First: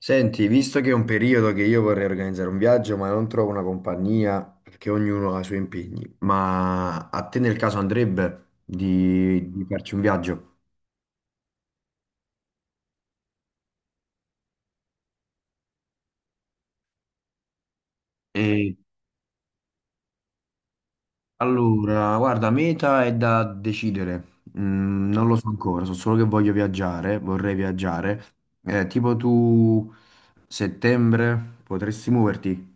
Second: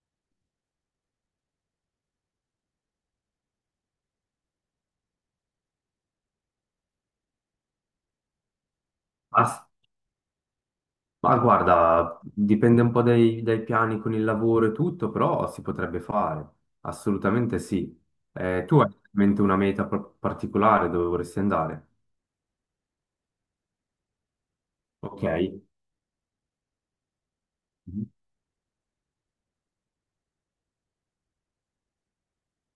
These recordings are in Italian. Senti, visto che è un periodo che io vorrei organizzare un viaggio, ma non trovo una compagnia perché ognuno ha i suoi impegni, ma a te nel caso andrebbe di Ma, farci un viaggio? ma guarda, dipende un po' dai piani con il lavoro e tutto, però si potrebbe fare, assolutamente sì. E Tu hai in mente una meta particolare dove vorresti andare? allora, guarda, meta è da decidere. Mm, Ok. non lo so ancora, so solo che voglio viaggiare, vorrei Mhm. viaggiare. Tipo tu settembre potresti muoverti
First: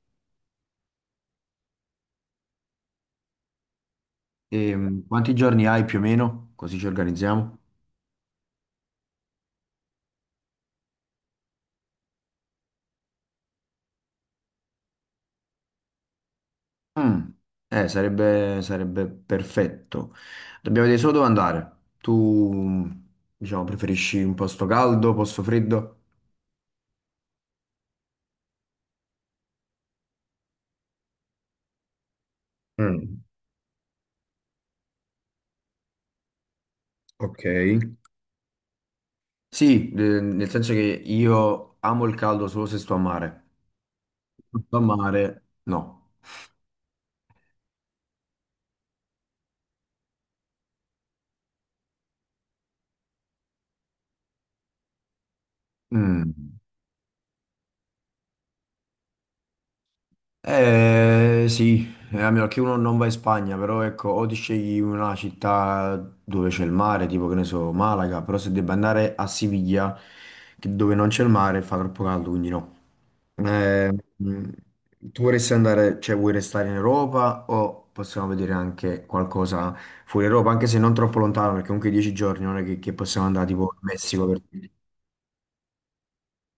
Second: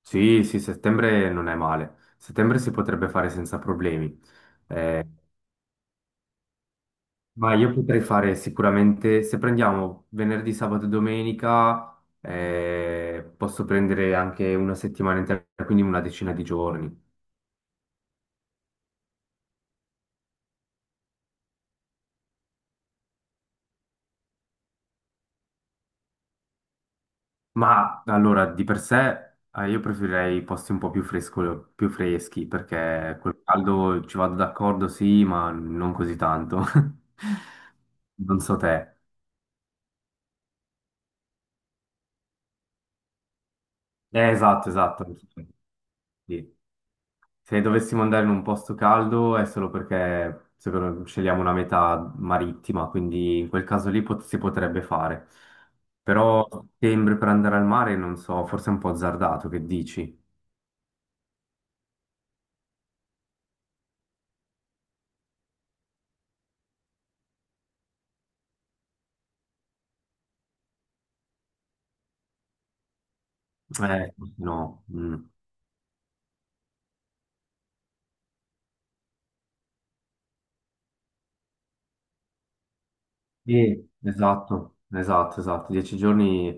Sì, sì, settembre non è male. Settembre si potrebbe fare senza problemi. e Eh, quanti giorni hai più o meno? Così ci ma organizziamo. io potrei fare sicuramente, se prendiamo venerdì, sabato e domenica, posso prendere anche una settimana intera, quindi una decina di giorni. Mm. Sarebbe perfetto. Dobbiamo vedere solo dove andare. Tu, diciamo, preferisci un posto caldo, posto freddo? Ma allora, di per sé, io preferirei posti un po' più fresco- più freschi, perché Mm, col caldo ci vado d'accordo, sì, ma non così tanto. ok. Non so te. Sì, nel senso che io amo il caldo solo se sto a mare. Se Esatto, sto a esatto. mare, no. Sì. Se dovessimo andare in un posto caldo è solo perché secondo, scegliamo una meta marittima, quindi in quel caso lì si potrebbe fare. Mm. Però settembre per andare al mare, non so, forse è un po' azzardato, che dici? Eh sì, a meno che uno non va in Spagna, però ecco, o ti scegli una città dove c'è il mare, tipo che ne so, Malaga, però se debba andare a Siviglia, dove non c'è il mare, fa troppo caldo, quindi no. Eh, mh, No. tu Mm. vorresti andare, cioè vuoi restare in Europa o possiamo vedere anche qualcosa fuori Europa, anche se non troppo lontano, perché comunque 10 giorni non è che possiamo andare tipo in Sì, Messico per dire. esatto, esatto, esatto. Dieci giorni,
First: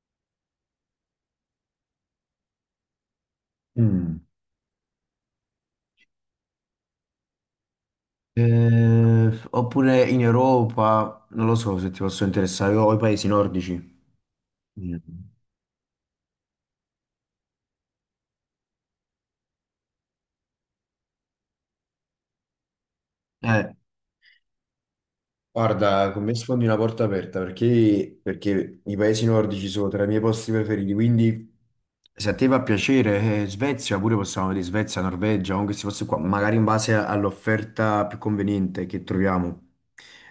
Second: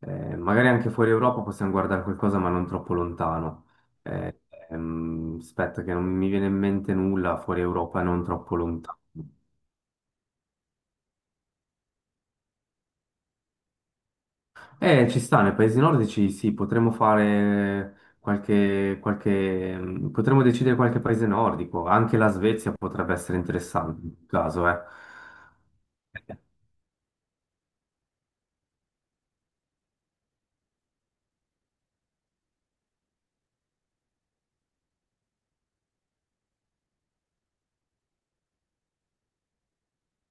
magari anche fuori Europa possiamo guardare qualcosa, ma non troppo lontano. Mm. Eh, aspetta, che non mi viene in mente nulla fuori Europa, non troppo lontano. Oppure in Europa, non lo so se ti posso interessare, o i paesi nordici. Mm. Ci sta, nei paesi nordici sì, potremmo fare potremmo decidere qualche paese nordico, anche la Svezia potrebbe essere Eh, interessante in questo caso, eh. guarda, con me sfondi una porta aperta perché i paesi nordici sono tra i miei posti preferiti, quindi se a te fa piacere, Svezia, pure possiamo vedere Svezia, Norvegia, o questi posti qua, magari in base all'offerta più conveniente che troviamo,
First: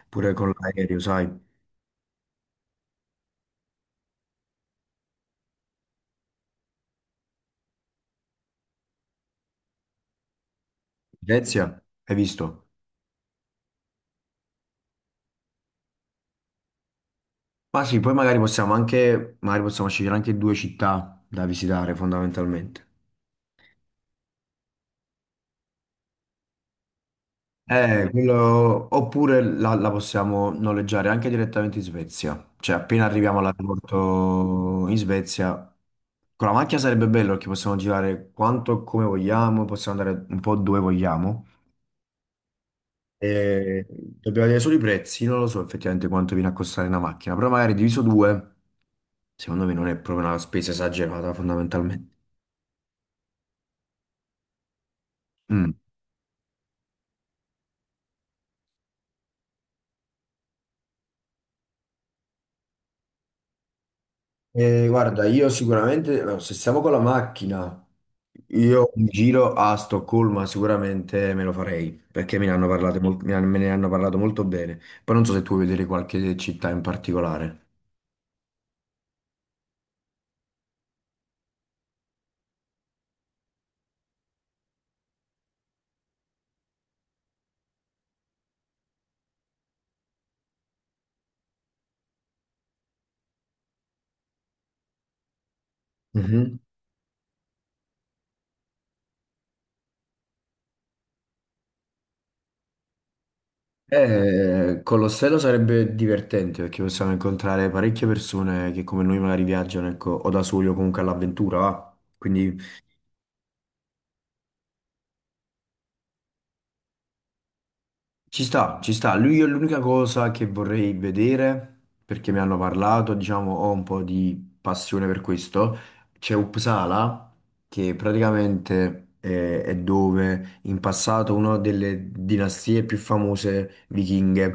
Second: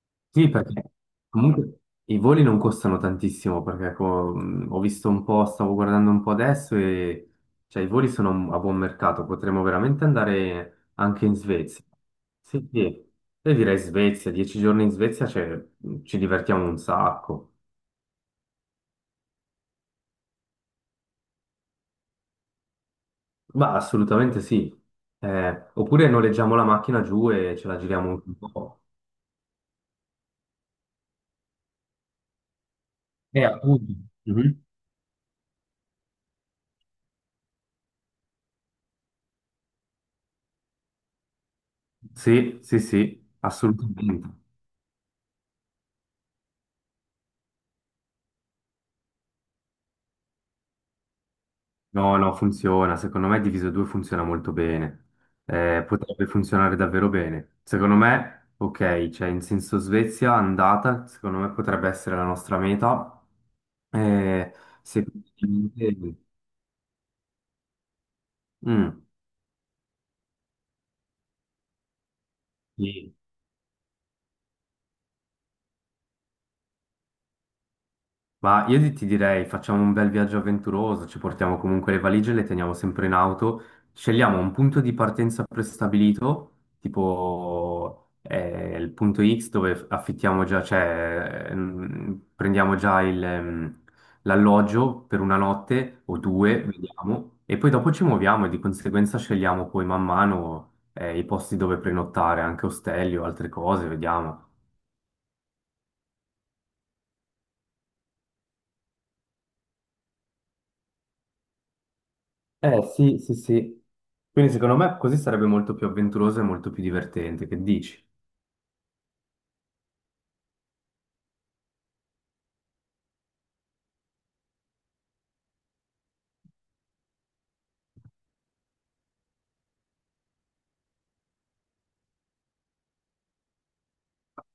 pure con Sì, perché l'aereo, sai. comunque i voli non costano tantissimo, perché ho visto un po', stavo guardando un po' adesso e cioè, i voli sono a buon mercato, potremmo veramente andare anche in Svezia, Svezia. hai visto? Sì, sì. Io direi Svezia, dieci giorni in Svezia, cioè, ci divertiamo un sacco. Ma sì, poi magari possiamo anche, magari possiamo scegliere anche due città da visitare fondamentalmente. Ma assolutamente sì. Oppure noleggiamo la macchina giù e ce la giriamo un po'. Oppure la possiamo noleggiare anche direttamente in Svezia. Cioè, appena arriviamo Appunto. Mhm. all'aeroporto in Svezia, con la macchina sarebbe bello perché possiamo girare quanto e come vogliamo, possiamo andare un po' dove vogliamo. Sì, sì, sì, E assolutamente. dobbiamo vedere solo i prezzi, non lo so effettivamente quanto viene a costare una macchina, però magari diviso due, secondo me non è proprio una spesa esagerata fondamentalmente. No, no, funziona. Secondo me diviso 2 funziona molto bene. Mm. Potrebbe funzionare davvero bene. Secondo me, ok, cioè in senso Svezia andata, secondo me potrebbe essere la nostra meta. Eh, Eh, se... guarda, io sicuramente, allora, se stiamo con la macchina, io Mm, un giro a Stoccolma sicuramente me lo farei, perché me ne hanno parlato, sì. Me ne hanno parlato molto bene. Poi non so se tu vuoi vedere qualche città in particolare. Ma io ti direi, facciamo un bel viaggio avventuroso, ci portiamo comunque le valigie, le teniamo sempre in auto, scegliamo un punto di partenza prestabilito, tipo il punto X dove affittiamo già, prendiamo già l'alloggio per una notte o Mhm. due, vediamo, e poi dopo ci muoviamo e di conseguenza scegliamo poi man mano i posti dove prenottare, anche ostelli o altre cose, vediamo. Con l'ostello sarebbe divertente, perché possiamo incontrare parecchie persone che come noi magari viaggiano, ecco, o da soli o comunque all'avventura, va? Quindi Eh sì, sì, sì. Quindi secondo me così sarebbe molto più avventuroso e molto più divertente, che dici? ci sta, ci sta. Lui è l'unica cosa che vorrei vedere, perché mi hanno parlato, diciamo, ho un po' di passione per questo. C'è Uppsala, che praticamente è dove in passato una delle dinastie più famose vichinghe,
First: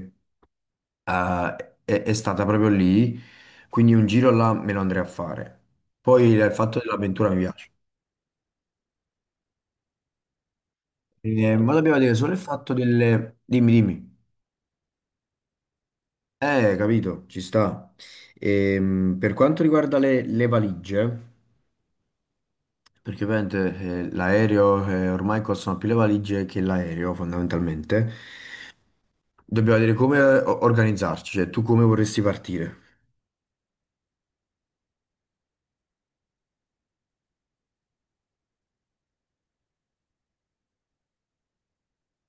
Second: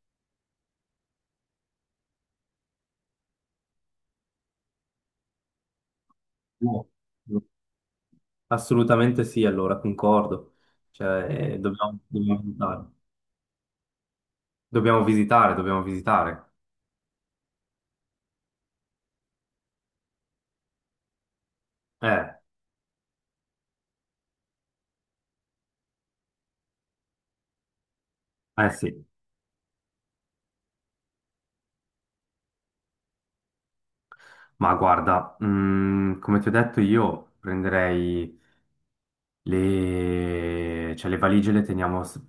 eh, è stata proprio lì, quindi un giro là me lo andrei a fare. Poi il fatto No. dell'avventura mi piace. Assolutamente sì, allora concordo. Cioè, Eh, ma dobbiamo dire solo il fatto delle... Dimmi, dimmi. Dobbiamo visitare. Capito, ci sta. Per quanto riguarda le valigie, Eh, perché ovviamente l'aereo ormai costano più le valigie che l'aereo, fondamentalmente, eh sì, dobbiamo vedere come organizzarci, cioè tu come vorresti partire. ma guarda, mm, come ti ho detto io prenderei... Le, cioè, le valigie le teniamo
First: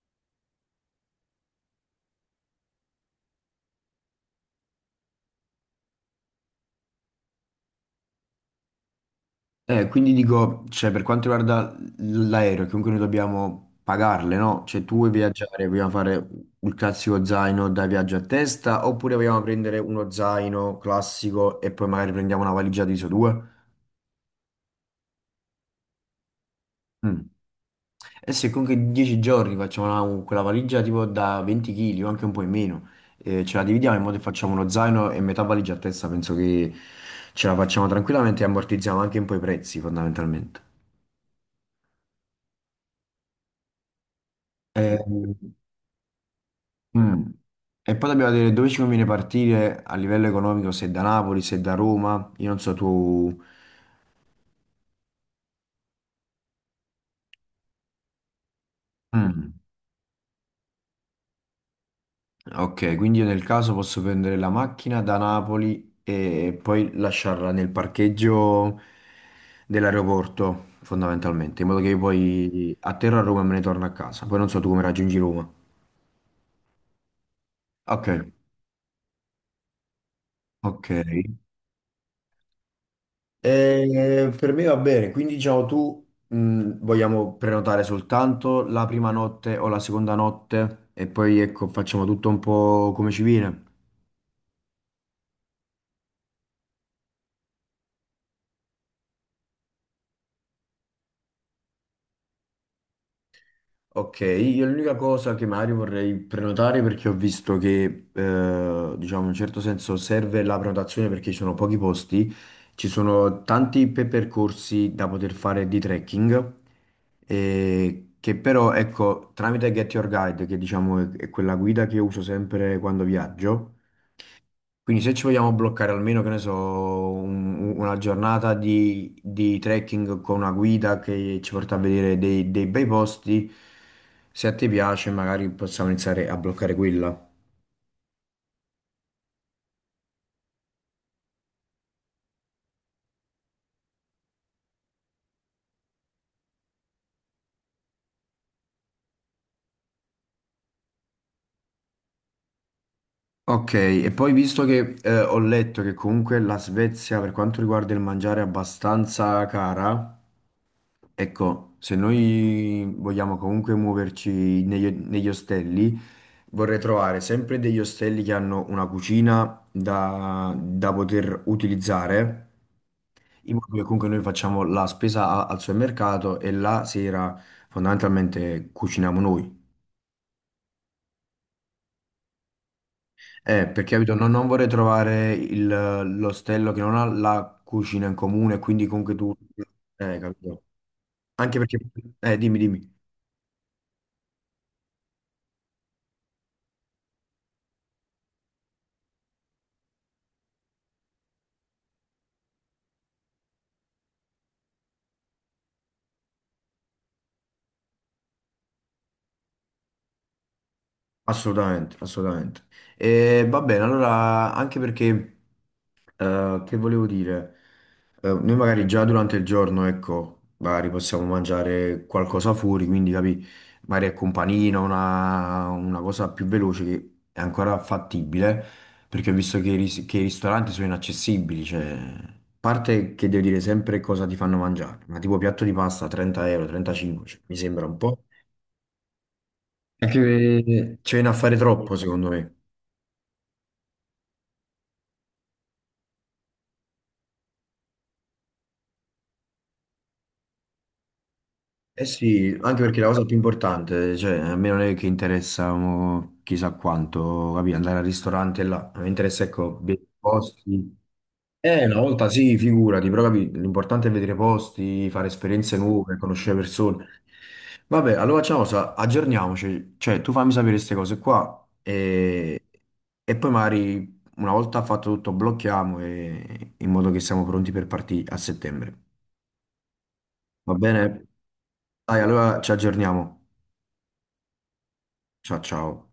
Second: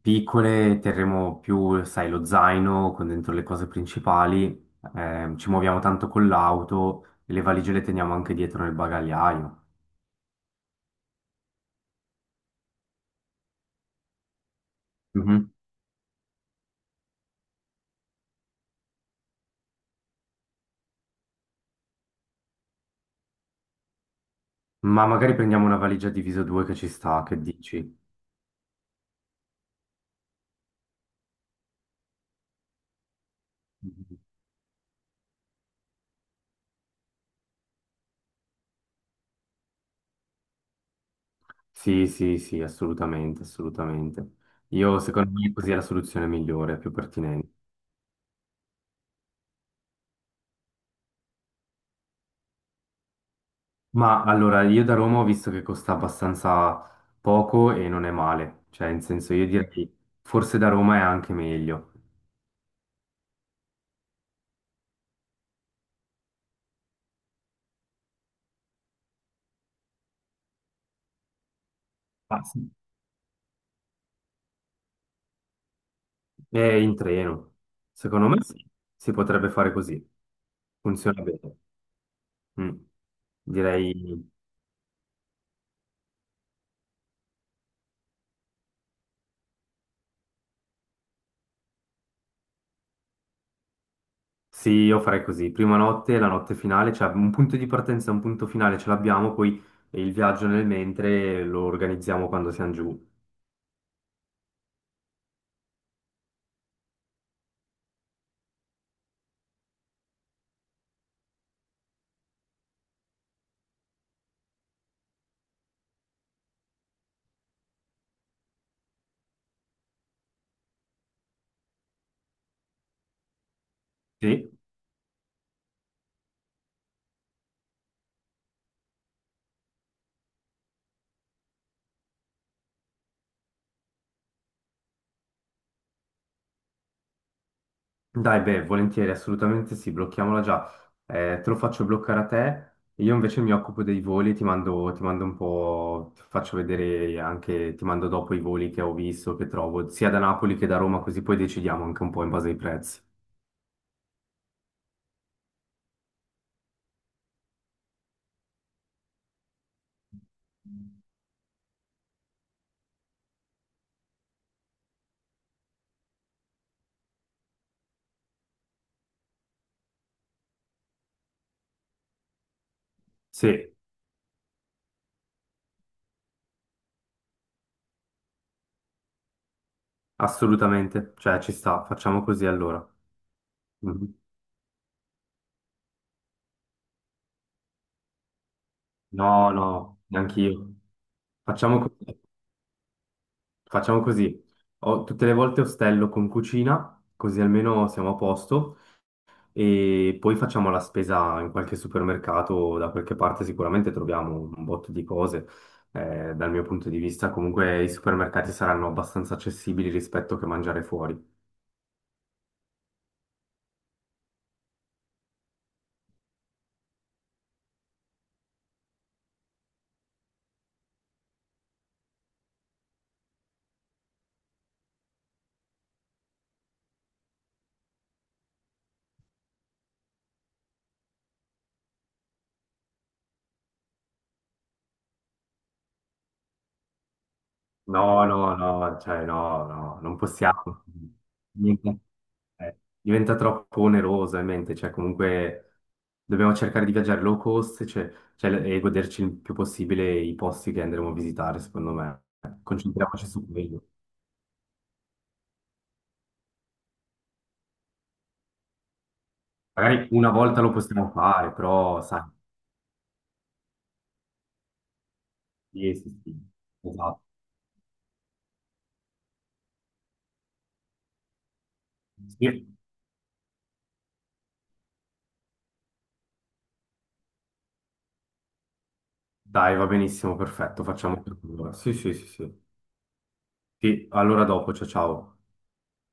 piccole, terremo più, sai, lo zaino con dentro le cose principali, ci muoviamo tanto con l'auto e le valigie le teniamo anche dietro nel bagagliaio. Quindi dico, cioè, per quanto riguarda l'aereo, comunque noi dobbiamo pagarle, no? Cioè tu vuoi Mhm. viaggiare, vogliamo fare il classico zaino da viaggio a testa, oppure vogliamo prendere uno zaino classico e poi magari prendiamo una valigia di ISO 2? Ma magari prendiamo una valigia diviso due che ci sta, che dici? Eh sì, comunque 10 giorni facciamo quella valigia tipo da 20 kg o anche un po' in meno. Ce la dividiamo in modo Mhm. che facciamo uno zaino e metà valigia a testa. Penso che ce la facciamo tranquillamente e ammortizziamo anche un po' i prezzi fondamentalmente. Sì, sì, sì, assolutamente, assolutamente. Eh, Io secondo me così è la soluzione migliore, più mm. pertinente. E poi dobbiamo vedere dove ci conviene partire a livello economico, se da Napoli, se da Roma. Io non so tu... Ma allora, io da Roma ho visto che costa abbastanza poco e non è male, cioè in senso io Mm. direi forse da Roma è anche meglio. Ok, quindi io nel caso posso prendere la macchina da Napoli e poi lasciarla nel parcheggio dell'aeroporto, fondamentalmente, in modo che io Ah, sì. poi atterro a Roma e me ne torno a casa. Poi non so tu come raggiungi Roma. È in treno. Ok, Secondo me sì, si potrebbe fare così, ok. funziona bene. Mm. Direi Per me va bene, quindi diciamo tu vogliamo prenotare soltanto la prima notte o la seconda notte e poi ecco facciamo tutto un po' come ci viene. sì, io farei così, prima notte, la notte finale, cioè un punto di partenza e un punto finale ce l'abbiamo, poi il viaggio nel mentre lo organizziamo quando siamo giù. Ok, io l'unica cosa che magari vorrei prenotare perché ho visto che, diciamo, in un certo senso serve la prenotazione perché ci sono pochi posti, ci sono tanti percorsi da poter fare di trekking, che però, ecco, tramite Get Your Guide, che diciamo è quella guida che uso sempre quando viaggio, Sì? quindi se ci vogliamo bloccare almeno, che ne so, una giornata di trekking con una guida che ci porta a vedere dei bei posti, se a te piace magari possiamo iniziare a bloccare quella. Dai, beh, volentieri, assolutamente sì, blocchiamola già. Te lo faccio bloccare a te, io invece mi occupo dei voli, ti mando un po', ti faccio vedere anche, ti mando dopo i voli che ho visto, che trovo, sia da Napoli che da Roma, così poi decidiamo anche un po' in base ai prezzi. Ok, e poi visto che ho letto che comunque la Svezia per quanto riguarda il mangiare è abbastanza cara. Ecco, se noi vogliamo comunque muoverci negli ostelli, vorrei trovare sempre degli ostelli che hanno una cucina da poter utilizzare, in Sì, modo che comunque noi facciamo la spesa al supermercato e la sera fondamentalmente cuciniamo noi. assolutamente, cioè ci sta, facciamo così allora. Perché Mhm. capito, non vorrei trovare l'ostello che non ha la cucina in comune, quindi comunque tu... No, no, Capito? neanch'io. Anche perché... Facciamo così, Dimmi, dimmi. facciamo così. Ho- tutte le volte ostello con cucina, così almeno siamo a posto. E poi facciamo la spesa in qualche supermercato, da qualche parte sicuramente troviamo un botto di cose. Dal mio punto di vista, comunque i supermercati saranno abbastanza accessibili rispetto che mangiare fuori. Assolutamente, assolutamente. E va bene, allora anche perché, che volevo dire, noi magari già durante il giorno, ecco, magari possiamo mangiare qualcosa fuori, quindi capi, magari è companino, una cosa più veloce che è ancora fattibile, perché ho visto che che i ristoranti sono inaccessibili, cioè, a parte che devo dire sempre cosa ti fanno mangiare, ma tipo piatto di pasta 30 euro, 35, cioè, mi sembra un po'... No, no, no, cioè no, no, non Anche possiamo. che ci viene a fare troppo, Niente. secondo me. Diventa troppo oneroso in mente, cioè comunque dobbiamo cercare di viaggiare low cost, cioè, e goderci il più possibile i posti che andremo a visitare, secondo Eh me. sì, anche perché la cosa Concentriamoci più su quello. importante, cioè, a me non è che interessa mo, chissà quanto, capì, andare al ristorante là, mi interessa, ecco, vedere Magari i una volta lo posti. possiamo fare, Una però sai, volta sì, figurati, però capì, l'importante è vedere posti, fare esperienze sì, nuove, sì, sì. conoscere Esatto. persone. Vabbè, allora facciamo una cosa, aggiorniamoci, cioè tu fammi sapere queste cose qua e, Sì. e poi magari una volta fatto tutto blocchiamo in modo che siamo pronti per partire a settembre. Dai, va benissimo, Va perfetto, facciamo bene? per allora. Sì, sì, Dai, sì, allora sì. ci aggiorniamo. Sì, allora dopo, ciao ciao. Ciao ciao.